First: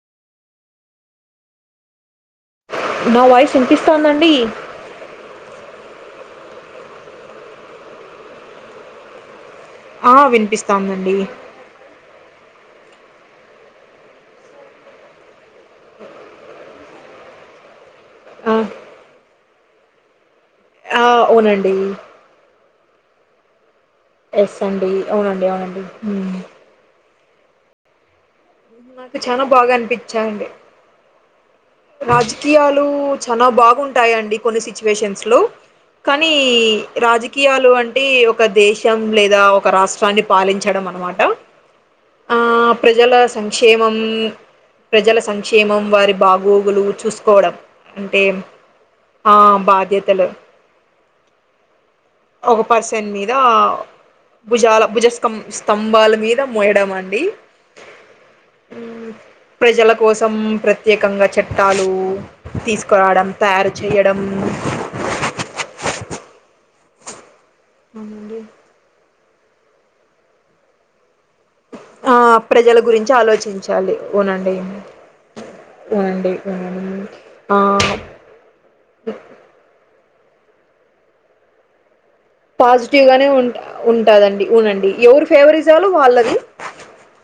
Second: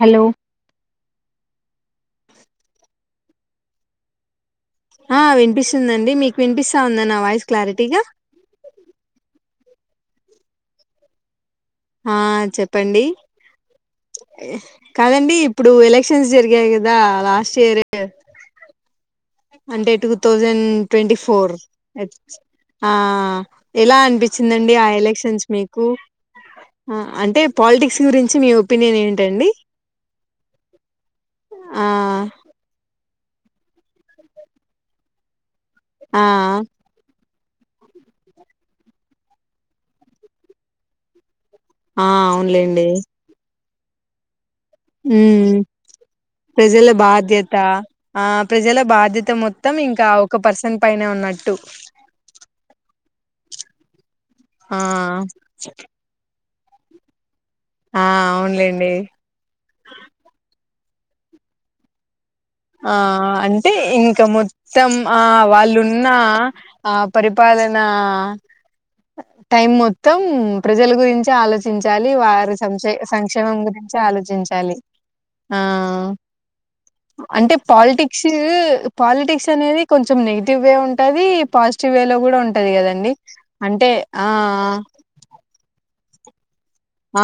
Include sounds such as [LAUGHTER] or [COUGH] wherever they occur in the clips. Hello నా voice ఎనిపిస్తాందండి ఆ వినిపిస్తుందండి మీకు వినిపిస్తా ఉందా నా వాయిస్ క్లారిటీగా ఆ వినిపిస్తాందండి ఆ చెప్పండి కాదండి ఇప్పుడు ఎలక్షన్స్ జరిగాయి కదా లాస్ట్ ఇయర్ ఆ, అంటే టూ థౌజండ్ ఆ, ట్వంటీ ఫోర్ అవునండి ఆ ఎలా ఎస్ అనిపించిందండి ఆ అండి అవునండి ఎలక్షన్స్ అవునండి మీకు మ్మ్. అంటే పాలిటిక్స్ గురించి మీ ఒపీనియన్ నాకు చాలా ఏంటండి బాగా అనిపించాండి ఆ రాజకీయాలు చాల బాగుంటాయంండి కొన్ని సిచ్యువేషన్స్ లో ఆ కానీ రాజి కియాలో అంటే ఒక దేశం లేదా ఒక రాష్ట్రాన్ని పాలించడం అనమాట ఆ అవునులేండి సంక్షేమం ప్రజల ఉమ్ సంక్షేమం వారి బాగు ప్రజల బాధ్యత ఆ ప్రజల బాధ్యత ఆ మొత్తం ఇంకా బాధ్యతలు ఒక పర్సన్ పైన ఉన్నట్టు ఒక పర్సన్ మీద ఆ భుజాల భుజ స్ం స్తంభాల మీద మోయడం అండి ఆ అవునులేండి ప్రజల కోసం ప్ర ప్రత్యేకంగా చట్టాలు ఆ తీసుకురావడం తయారు అంటే చేయడం ఇంకా మొత్తం ఆ వాళ్ళున్న ఆ పరి పాలన అవునండి టైం మొత్తం ప్రజల గురించి ఆలోచించాలి ఆ వారు ప్రజల సంక్షే గురించి సంక్షేమం ఆలోచించాలి గురించి అవునండి ఆలోచించాలి ఆ అవునండి అవునండి అంటే ఆ పాలిటిక్స్ పాలిటిక్స్ అనేది కొం కొంచెం నెగిటివ్ వే ఉంటుంది పాజిటివ్ వేలో పాజిటివ్ గానే ఉంట ఆ ఉంటాదండి ఉనండి ఎవరీ ఫేవరిజాలు వాళ్ళవి ఆ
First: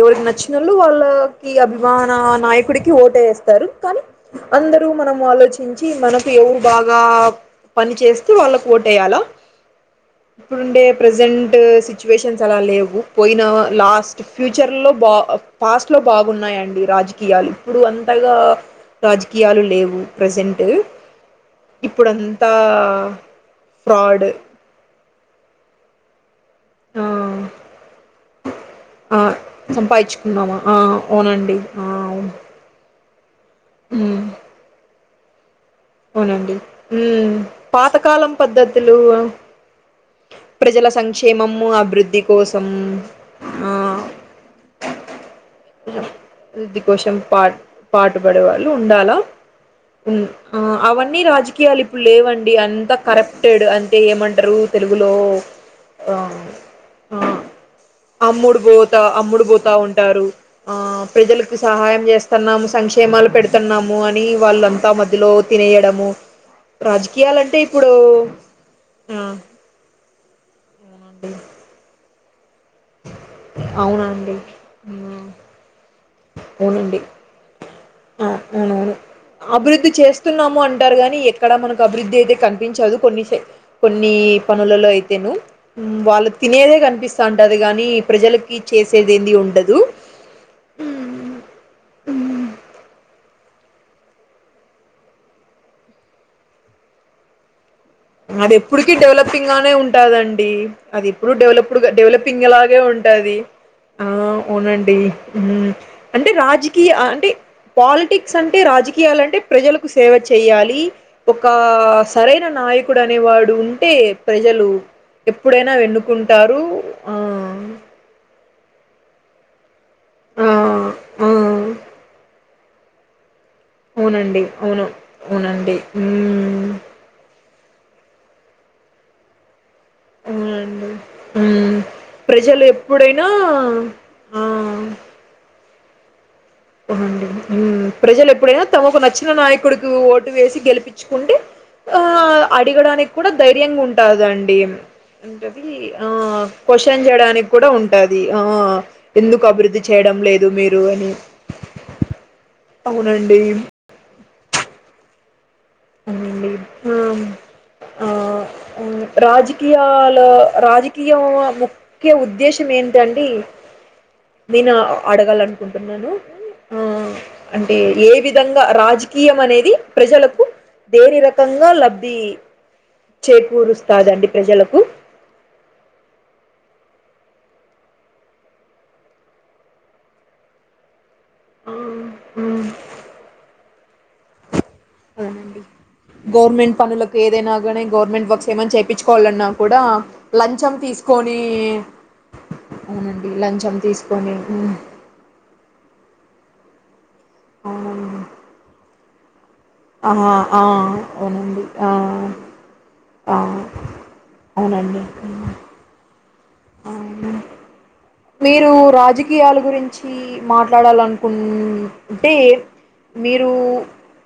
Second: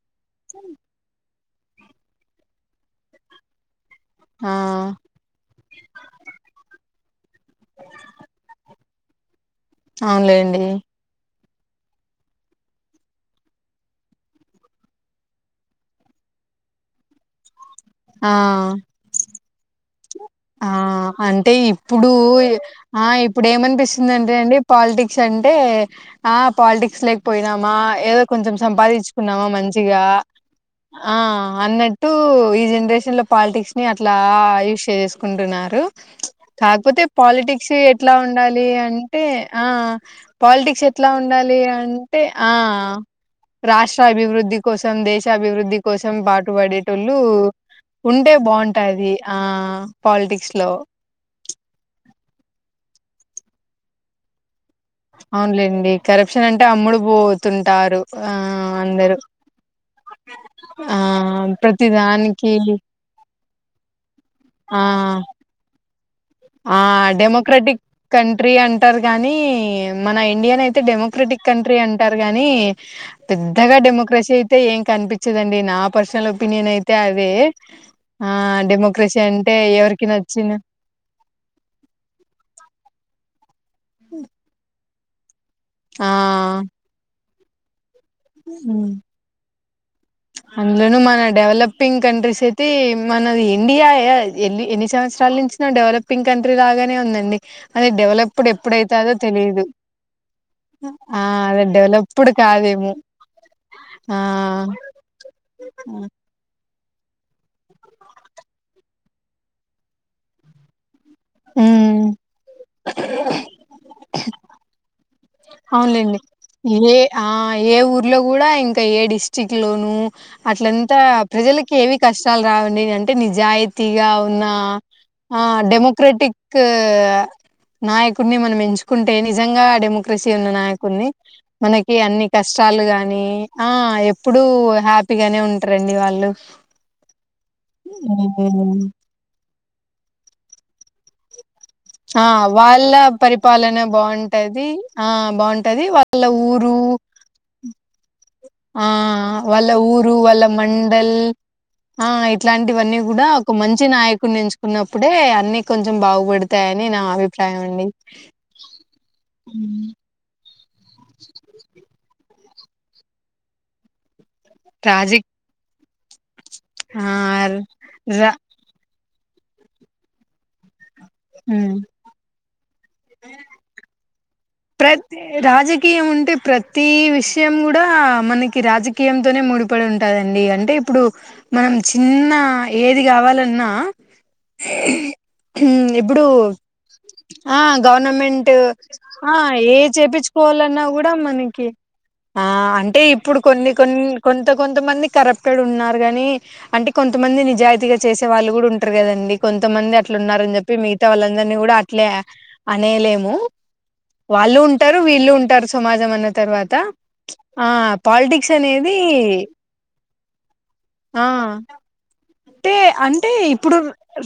ఎవరికి నచ్చినళ్ళు వాళ్ళకి అభిమాన నాయకుడికి ఓటు వేస్తారు కానీ ఆ అందరూ మనం ఆలోచించి మనకు ఎవరు బాగా పని చేస్త వాళ్ళకి ఓట్ వేయ్యాల అవునులేండి ఇప్పుడుండే ప్రజెంట్ సిచ్యువేషన్స్ అలా లేవు పోయిన లాస్ట్ ఫ్యూచర్ లో బా పాస్ట్ లో బాగున్నాయి రాజకీయాలు ఇప్పుడు ఆ అంతగా రాజకీయాలు లేవు ప్రజెంట్ ఆ అంటే ఇప్పుడు ఇప్పుడంతా ఆ ఇప్పుడు ఫ్రాడ్ ఏమనిపిస్తుందింటే అండి పాలిటిక్స్ అంటే ఆ పాలిటిక్స్ ఆ లేకపోయినామా ఏదో కొంచెం ఆ సంపాదించుకున్నామా మంచిగా సంపాదించుకున్నామా ఆ అవునండి ఆ అన్నట్టు ఈ జనరేషన్ లో పాలిటిక్స్ ని అట్లా అవును చేసేసుకుంటున్నారు అవునండి కాకపోతే ఉమ్ పాలిటిక్స్ ఎట్లా పాతకాలం ఉండాలి పద్ధతులు అంటే పాలిటీ ప్రజల ఎట్లా ఉండాలి సంక్షేమము అభివృద్ధి అంటే ఆ కోసం ఆ రాష్ట్ర అభివృద్ధి కోసం దేశ అభివృద్ధి కోసం పాటు వృద్ధి కోసం పడేటోళ్లు పా ఉంటే పాటుపడే వాళ్ళు బాగుంటాది ఉండాలా ఆ పాలిటిక్స్ లో అవన్నీ రాజకీయాలు ఇప్పుడు లేవండి అంతా కరప్టెడ్ అంటే ఏమంటారు తెలుగులో అవునులేండి ఆ కరప్షన్ అంటే అమ్ముడు పోతుంటారు ఆ అమ్ముడు పోతా అందరూ అమ్ముడు పోతా ఉంటారు ఆ ప్రజలకు ప్రతి సహాయం దానికి చేస్తున్నాము సంక్షేమాలు పెడుతున్నాము అని ఆ వాళ్ళంతా మధ్యలో తినేయడము ఆ రాజకీయాలంటే డెమోక్రటిక్ ఇప్పుడు కంట్రీ అంటారు ఆ కానీ మన ఇండియానే అండి. డెమోక్రటిక్ కంట్రీ అంటారు గాని పెద్దగా డెమోక్రసీ అవునండి అయితే ఏం హ్మ్. కనిపించదండి నా పర్స అసల్ ఒపీనియన్ అయితే అవునండి అదే ఆ డెమోక్రసీ అంటే అభివృద్ధి ఎవరికి నచ్చింది చేస్తున్నాము అంటారు గాని ఎక్కడ మనకు అభివృద్ధి అయితే కనిపించదు కొన్ని కొన్ని పనులలో అయితేను ఆ వాళ్ళు తినేదే కనిపిస్తా ఉంటది గాని ప్రజలకి చేసేదేంది ఉండదు అందులోను మన డెవలపింగ్ కంట్రీస్ అయితే మనది ఇండియా ఎ ఎన్ని సంవత్సరాల నుంచిన్న డెవలపింగ్ కంట్రీ లాగానే ఉందండి అది డెవలప్డ్ అది ఎప్పుడుకి ఎప్పుడైతదో డెవలపింగ్ తెలియదు గానే ఉంటదండి అది ఆ ఎప్పుడు అది డెవలపుడు డెవలప్డ్ డెవలపింగ్ లాగే కాదేమో ఉంట ఆ అవునండి అంటే రాజీ అంటే పాలిటిక్స్ అంటే రాజకీయాలంటే ప్రజలకు సేవ చెయ్యాలి. ఒక ఉమ్ సరైన నాయకుడు అనేవాడు ఉంటే ప్రజలు ఎప్పుడైనా అవునలేండి వెన్నుకుంటారు ఏ ఆ ఏ ఊర్లో కూడా ఈ ఇంకా ఏ డిస్టిక్ట్ లోను ఆ అట్లంతా ఆ ప్రజలకి ఏవి కష్టాలు రావడి అంటే నిజ జాయితీగా అవునండి ఉన్న అవును ఆ అవునండి డెమొక్రెటిక్ మ్మ్ నాయకుడిని మనం ఎంచుకుంటే నిజంగా డెమో క్రషి ఉన్న అవునండి నాయకున్ని మ్మ్ మనకి అన్ని ప్రజలు కష్టాలు గాని ఎప్పుడైనా ఆ ఎప్పుడు హ్యా హ్యాపీగానే ఉంటారండి వాళ్ళు అండి ప్రజలు ఎప్పుడైనా హ్మ్. తమకు నచ్చిన నాయకుడి నువ్ ఓటు వేసి గెలిపించుకుంటే ఆ వాళ్ళ అడగడానికి కూడా పరిపాలన ధైర్యంగా ఉంటదండి. బాగుంటది ఆ ఉంటది బాగుంటది ఆ వాళ్ళ ఊరు క్వశ్చ షన్ చేయడానికి కూడా ఉంటది. ఆ ఎందుకు వాళ్ళ అభివృద్ధి ఊరు చేయడం వాళ్ళ లేదు మీరు అని మండల్ ఆ ఇట్లాంటివన్నీ కూడా అవునండి. ఒక మంచి నాయకుడ్ని ఎంచుకున్నప్పుడే అన్ని కొంచెం అవునండి. బావుబాడ్తాయని నా అభిప్రాయం అండి. ఉ రాజకీయలో రాజకీయవ్ ఆమో కే ఉద్దేశం ఏంటండి. నీనా ఆ రాజి అడగాలనుకుంటున్నాను. ఆ అంటే ఏ రా విధంగా రాజ్ కీయం అనేది ప్రజలకు దేరి రకంగా ఉమ్ లబ్ధి. చేకూరుస్తాదండి. ప్రజలకు ప్రతే రాజకీయం ఉంటేం ప్రతి విషయం కూడా మనకి రాజకీయంతోనే ముడిపడి ఉంటాదండి. అంటే ఇప్పుడు మనం ఆ చిన్న ఏది గావాలన్నా ఆ అవునండి గవర్నమెంట్ పనులకు ఏదైనా ఆ గానీ గవర్నమెంట్ వర్క్స్ గవర్నమెంటు ఏమైనా ఆ చేపించుకోవాలన్నా ఏ కూడా లంచం చేపించుకోవాలన్నా కూడా తీసుకొని మనకి ఆ అంటే అవునండి ఇప్పుడు కొన్ని లంచం కొన్ని, తీసుకొని కొంత ఉమ్, కొంత మంది కరెప్టడ్ ఉన్నారు గానీ అంటే కొంతమంది నిజాయితీగా చేసే వాళ్ళు కూడా ఉంట్రు కదండి. కొంతమంది అట్లు అవునండి ఆ ఉన్నారని ఆ జేప్పి, మిగతా వాళ్ళందరినీ అవునండి కూడా ఆ అట్లే అనేయలేము. ఆ వాళ్ళు ఉంటారు, అవునండి వీళ్ళు ఉంటారు. సమాజం అన్న తర్వాత అవును ఆ పాలిటిక్స్ మీరు అనేది. రాజకీయాల గురించి ఆ మాట్లాడాలనుకుంన్ టే అంటే అంటే మీరు ఇప్పుడు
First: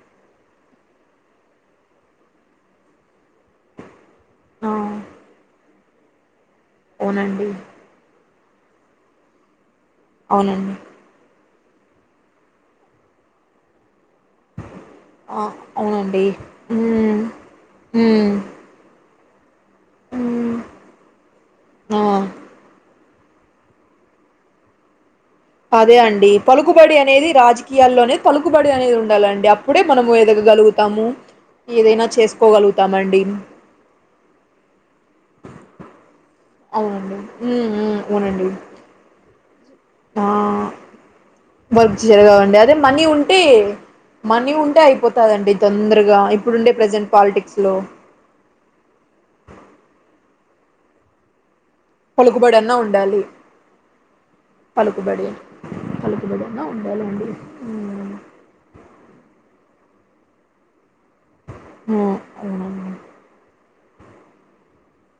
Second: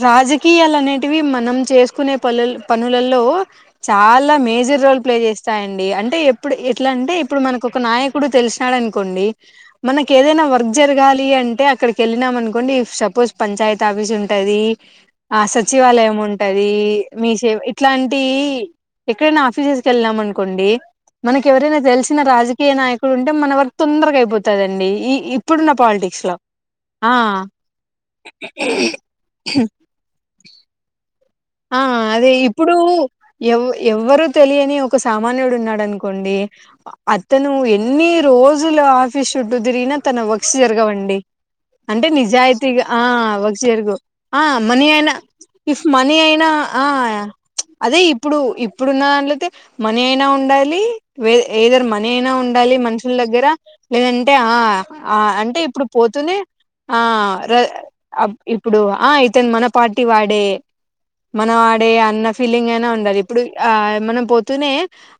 రాజకీయాలు అనేటివి మనం చేసుకునే పలాల్ పనులలో చాలా మేజ్ ఆ డి అంటే ఎప్పుడు, ఎట్లా అంటే ఇప్పుడు, అవునండి మనకు ఒక నాయకుడు తెలిసినాడు అనుకోండి. మనకి ఏదైనా వర్క్ అవునండి జరగాలి అంటే అక్కడికి ఏళ్ళినామ్ అనుకోండి. ఈఫ్ సపోజ్ పంచాయతీ ఆవ్ వీస్ ఉంటంది. ఆ సచివాలయం ఉంటది. మ్మ్ మీషేవ్ ఇట్లాంటి మ్మ్ ఎక్కడైనా ఆఫీసెస్కి ఏళ్లినం మ్మ్ అనుకోండి. మనకు ఎవరైనా ఆ తెలిసిన రాజకీయ నాయక్ ఇప్పుడుంటే మన వరకు తొందరగా అయిపోతుందిండి. ఈ ఇప్ అదే అండి. పలుకుబడి అనేది రాజకీయాల్లోనే పలుకుబడి అనేది ఉండాలండి. అప్పుడే మనము ఎదగాగ్ గలుగుతాము. ఆ అదే ఇప్పుడు ఎవ్ ఎవరు తెలియని ఒక సామాన్యుడు ఉన్నాడన్ కోండి. అవునండి అతను మ్మ్ మ్మ్ ఎన్ని అవునండి రోజులు ఆఫీ షూడ్ తుదిరిగినా తన వర్క్స్ ఆ జరగవండి. వర్క్ అంటే జరగవండి అదే నిజాయితీగా ఆ మనీ ఉంటే వర్క్స్ జరుగవ్ ఆ ఉంటే మనీ అయినా, అయిపోతదండి ఇఫ్ మనీ తొందరగా అయినా ఇప్పుడుండే ఆ ప్రజెంట్ ఆయా పాలిటిక్స్ లో అదే ఇప్పుడు, ఇప్పుడునాధట్లయితే మనీ అయ్ ఇట్నే ఉండాలి. వేదే ఏదర్ మనీ అయినా పలుకుబడి ఉండాలి. అన్నా మనుషుల దగ్గర లేదంటే ఆ ఆ పలుకుబడి అంటే ఇప్పుడు పోతుది. పలుకుబడి అన్నా ఆ ఉండాలండి ర్ద అప్ ఇప్పుడు ఆ ఐతన్. మన పార్టీ వాడే, మన వాడే మ్మ్ అన్న ఫీలింగ్ అయినా ఉండాలి. ఇప్పుడు ఆ మనం పోతూనే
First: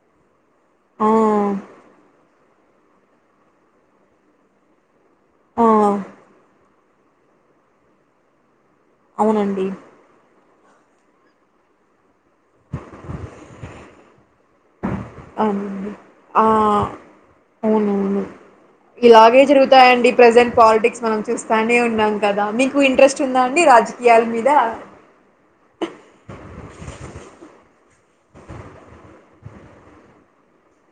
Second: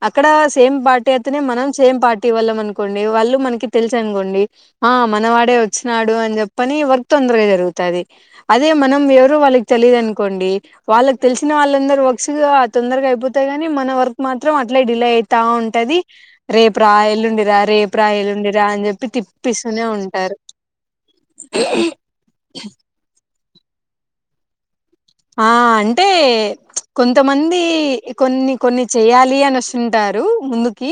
అక్కడ సేమ్ ఆ! పార్టీ అతేనే మనం సేమ్ పార్ట్ టీవాళ్ళమ్ అనుకోండి. వాళ్ళు మనకి తెలుసు అనుకోండి. ఆ మనవాడే అవునండి ఆ ఆ వచ్చినాడు అని జేప్పని ఎవర్క్ తొందరగా జరుగుతాది. అదే మనం ఎవరో అవునండి వాళ్ళకి తెలియద్ అనుకోండి. వాళ్ళకి తెలిసిన వాళ్ళందరు వర్క్స్గా తొందరగా అయిపోతాయ్ గానీ మన వర్క్ మాత్రం ట్లే డిలే అయితా అవునండి ఉంటది. ఆ రేపు రా, ఎల్లుండి రా, రేపు రా, ఎల్లుండి రా, అని జేప్పి తిప్పిస్తా కాయండి. ప్రజెంట్ పాలిటిక్స్ మనం చూస్తానే ఉన్నాం కదా. మీకు ఇంట్రెస్ట్ ఉందాడ్ నీ రాజకీయాల మీద ఆ అంటే కొంతమంది కొన్ని కొన్ని చేయాలి, అని వసుంటారు ముందుకి.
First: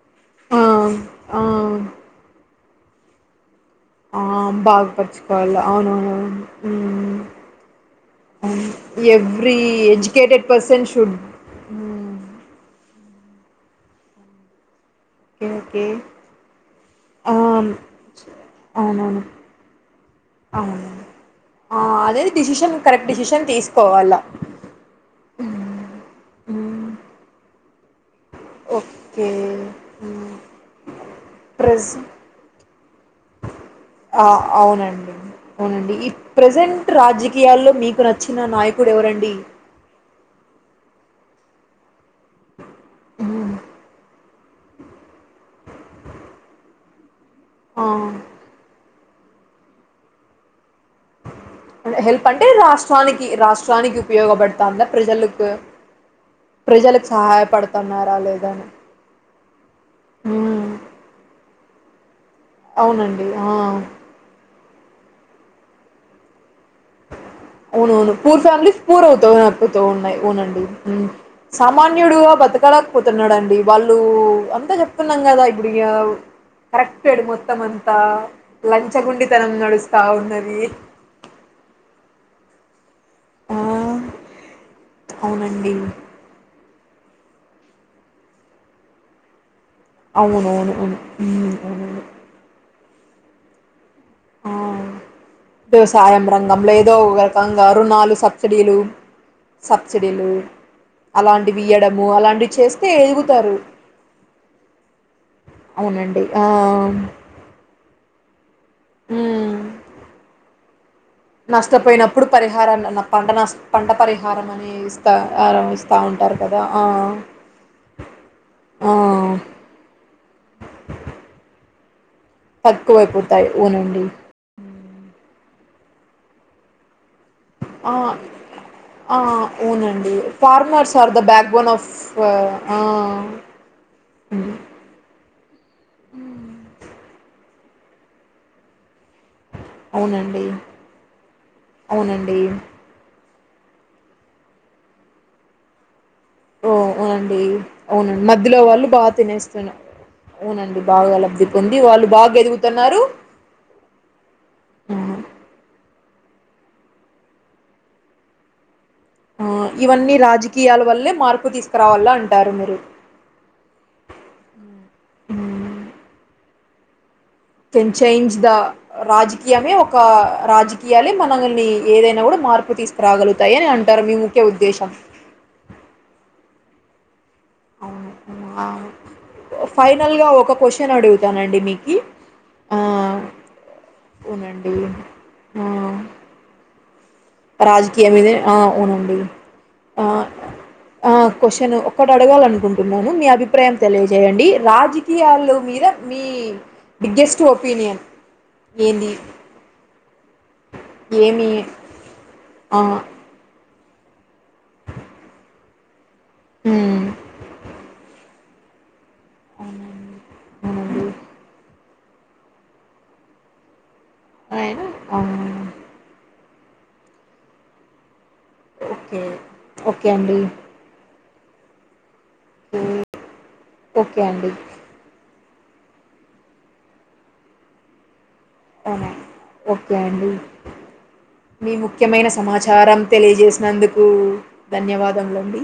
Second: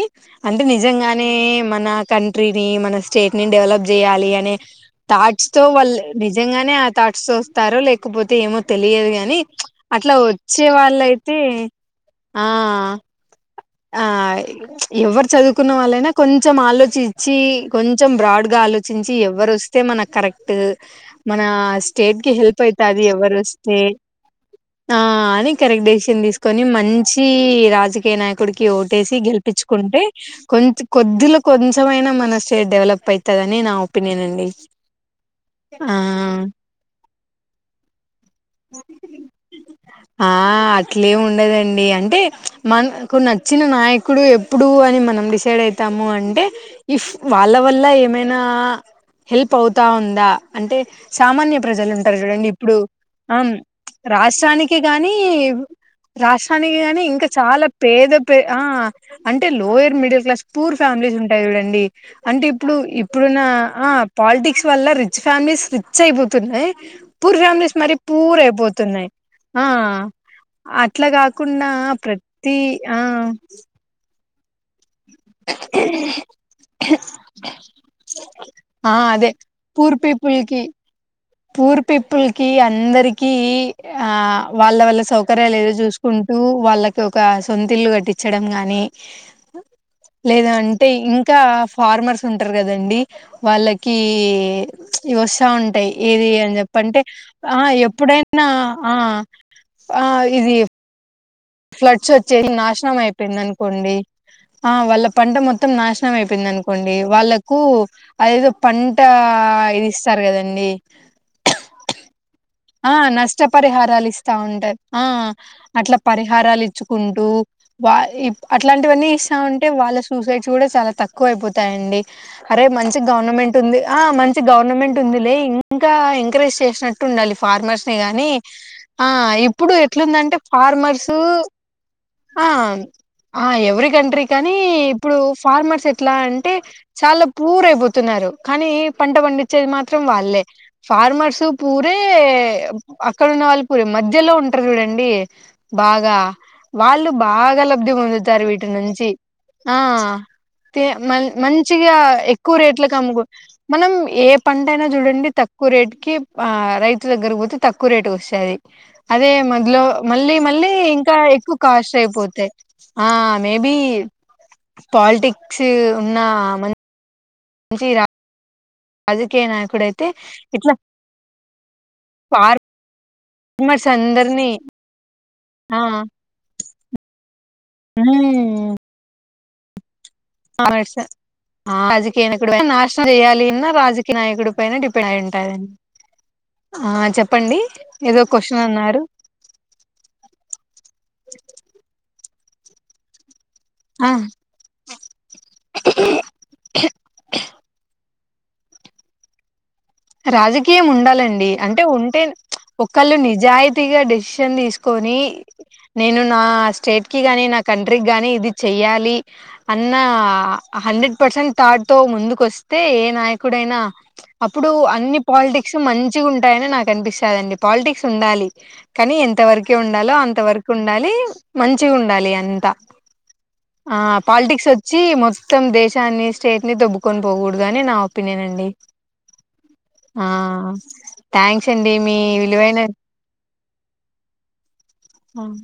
ఆ అంటే నిజంగానే ఆ మన కంట్రీని, మన స్టేట్ ని డెవలప్ ఆ జేయాలి అనే థాట్స్ బాగుపరుచుకోవాలి తో వాళ్ళు అవునవునవును నిజంగానే ఆ మ్మ్ థాట్స్ తో వస్తారో లేకపోతే ఏమో అవును తెలి యాద్ గాని ఎవ్రీ అట్లా ఎడ్యుకేటెడ్ వచ్చే పర్సన్ షుడ్ వాళ్ళైతే మ్మ్ ఆ ఆ ఆ ఇగా ఎవరు ఓకే చదువుకున్న ఓకే వాళ్ళైనా కొంచెం ఆ ఆలోచించి కొంచెం బ్రాడ్గా ఆలోచించి అవునవును ఎవరు వస్తే మనక్ కరెక్ట్ అవును మన ఆ స్టేట్ అదే కి హెల్ప్ డిసిషన్ అవుతది కరెక్ట్ ఎవరు డిసిషన్ వస్తే తీసుకోవాల ఆ అని కరెక్ట్ డెసిషన్ తీసుకొని మ్మ్ మంచి రాజకీయ నాయకు డికి ఓటేసి ఓకే గెలిపించుకుంటే మ్మ్ కొ కొద్దిలో ప్రస్ కొంచెమైనా మన స్టేట్ డెవలప్ అవుత అని నా ఒపీనియన్ ఆ అండి అవునండి అవునండి ఆ ఈ ప్రజెంట్ రాజకీయాల్లో మీకు నచ్చిన నాయకుడు ఎవరండి ఆ అట్లేమి ఉండదండి అంటే మనకు మ్మ్ నచ్చిన నాయ కుడు ఎప్పుడు అని మనం డిసైడ్ అవుతాము అంటే ఇఫ్ వాళ్ళ వల్ల ఆ ఏమైనా హెల్ప్ అవుతా ఉందా అంటే సామాన్య ప్రజలు ఉంటారు హెల్ప్ అంటే చూడండి ఇప్పుడు రాష్ట్రానికి ఆ రాష్ట్రానికి రాష్ట్రానికి ఉపయోగపడుతాందా కానీ ప్రజలకు రాష్ట్రానికి గానీ ప్రజలకు ఇంకా చాలా పేద సహాయపడుతున్నారా పే ఆ లేదని అంటే lower middle class um poor families ఉంటాయి చూడండి అంటే ఇప్పుడు ఇప్పుడున్న ఆ పాలిటిక్స్ వల్ల రిచ్ ఫ్యామిలీస్ రిచ్ అయిపోతున్నాయ్ అవునువును పూర్ ఫ్యామిలీస్ పూర్ అయిపోతున్నాయి అవుత్ ఆ తున్నాయ్ అవునండి అట్లా కాకుండా సామాన్యుడుగా ప్రతి బతుకాలేక ఆ పోతున్నాడండి వాళ్ళు ఊ అంతా చెప్తున్నాం కదా ఇప్పుడి ఇగ కరెక్ట్ేడు మొత్తం అంతా ఆ అదే లంచగొండితనం పూర్ నడుస్తా పీపుల్ ఉన్నది కి పూర్ పిపుల్ కి అందరికి ఆ ఆ వాళ్ళ వల్ల సౌకర్యాలు ఏదో అవునండి చూసుకుంటూ వాళ్ళ కు ఒక సొంతిల్లు కట్టించడం గాని లేదు అవునవును అంటే అవును ఇంకా ఉమ్ అవునండి ఫార్మర్స్ ఉంటారు కదా దండి వాళ్ళకి ఆ ఈ వస్త ఉంటాయ్ వ్యవసాయం ఏది అని రంగంలో ఏదో చెప్పంటే ఒక ఆ రకంగా రుణాలు ఎప్పుడైనా సబ్సిడీలు ఆ ఆ సబ్సిడీలు ఇది అలాంటివి ఇయ్యడము ఫ్లడ్స్ వచ్చేసి అలాంటివి చేస్తే నాశనం అయిపోయింది ఎదుగుతారు అనుకోండి ఆ వాళ్ళ పంట మొత్తం నాశనం అవునండి ఆ అయిపోయిందనుకోండి వాళ్ళలకు అదేదో పంట ఇది ఇస్తారు కదండి నష్టపోయిన ప్పుడు పరిహారాన్ని ఆ నా పంట నా పంట నష్టపరిహారాలు ఇస్తా పరిహారం అని ఉంటారు ఆ ఇస్తా అ ఇస్త ఉంటారు కదా ఆ టు వ ఇ ఆ అట్లాంటివన్నీ ఇస్తా ఉంటే వాళ్ళ సూసైడ్ కూడా చాలా తక్కువ అయిపోత్ తాయండి అరే మంచి తక్కువైపోతాయి గవర్నమెంట్ ఉంది ఆ అవునండి మంచి గవర్నమెంట్ ఉంది లే ఇం కా ఎంకరేజ్ చేసినట్టు ఉండాలి ఫార్మర్స్ ఆ ని గాని ఆ ఇప్పుడు అవునండి ఎట్లుందంటే are farmers the backbone of uh uh every country కానీ ఇప్పుడు ఫార్మర్స్ ఎట్లా అంటే చాలా పూరయిపోతున్నారు కానీ పంట పండించేది మాత్రం వాళ్ళే అవునండి ఫార్మర్స్ పూరే అవునండి అక్కడున్న వాళ్ళు పూరే మధ్యలో ఉంటారు చూడండి బాగా ఓ వాళ్ళు అవునండి బాగా లబ్ధి అవునండి పొందుతారు మధ్యలో వీటి వాళ్ళు నుంచి బాగా ఆ తినేస్తున్నారు అవునండి తె బాగా మన్ లబ్ధి పొంది మంచిగా వాళ్ళు బాగా ఎక్కువ రేట్లలకు ఎదుగుతున్నారు అమ్ముకో మనం ఏ పంట అయినా ఆ చూడండి తక్కువ రేటు కి ఆ రైతు దగ్గరికి పోతే తక్కువ రేటుకొస్తది అదే ఆ, మధ్యలో ఇవన్నీ మళ్ళీ మళ్ళీ రాజకీయాల వల్లే ఇంకా మార్పు ఎక్కువ కాస్ట్ తీసుకురావాల అయిపోతాయి అంటారు మీరు ఆ మేబి పాలిటిక్స్ ఉన్న మన్ కెన్ చేేంజ్ ద రాజకీయ రాజకీయమే ఒక నాయకుడయితే ఇట్లా రాజకీయాలే మనల్ని ఏదైనా కూడా మార్పు తీసుకురాగల్ దయని ఫార్మర్స్ అంటారు మీ ముఖ్య అందరినీ ఉద్దేశం ఆ హుం ఫైనల్ గా ఒక క్వశ్చన్ అడుగుతానండి మీకి ఆ జెయాలి రాజకీయ నాయకుడి పైన అవునండి డిపెండ్ అయి ఉంటాదండి ఆ ఆ చెప్ రాజకీయం మీదే ఆ అవునండి ఆ ఆ క్వశ్చన్ ఒక్కటి అడగాలనుకుంటున్నాను మీ అభి అభిప్రాయం ఆ తెలియజేయండి రాజకీయాల మీద మీ బిగ్గెస్ట్ ఒపీనియన్ ఏంది రాజకీయం ఏమి ఉండాలండి అంటే ఉంటే ఆ ఒకళ్ళు నిజాయితీ గట్టి గ డిసిషన్ తీసుకొని నేను నా స్టేట్ ఉమ్ కి గాని నా కంట్రీకి గాని ఇది చెయ్యాలి అన్న అవునండి అవునండి హండ్రెడ్ పర్సెంట్ థాట్ తో ముందుకు వస్తే ఏ నాయకుడైనా అప్పుడు ఆయన అన్ని ఆ పాలిటిక్స్ మంచి గుం టాయని నాకు అనిపిస్తాదండి పాలిటిక్స్ ఉండాలి కానీ ఓకే ఎంత వరకే ఓకే ఉండాలో అండి అంత వరకు ఉండాలి మంచిగా ఉండాలి అ అంత ఆ ఓకే అండి పాలిటిక్స్ వచ్చి మొ త్తం దేశాన్ని స్టేట్ ని దొబ్బుకొని పోకూడదని నా ఒపీనియన్ అండి అవునా ఓకే ఆ అండి థ్యాంక్స్ మీ అండి ముఖ్యమైన విలువైన సమాచారం తెలియజేసినందుకు ధన్యవాదములండి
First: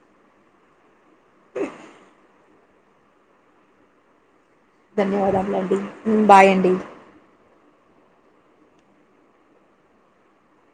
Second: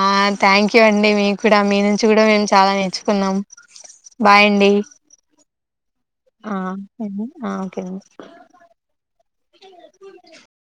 ఆ థ్యాంక్ యూ అండి మీ కూడా మీ నుంచి కూడా మేము చాలా నేర్చుకున్నాం బాయ్ అండి ధన్యవాదములండి హ్మ్. బాయ్ అండి ఓకే అండి [INAUDIBLE]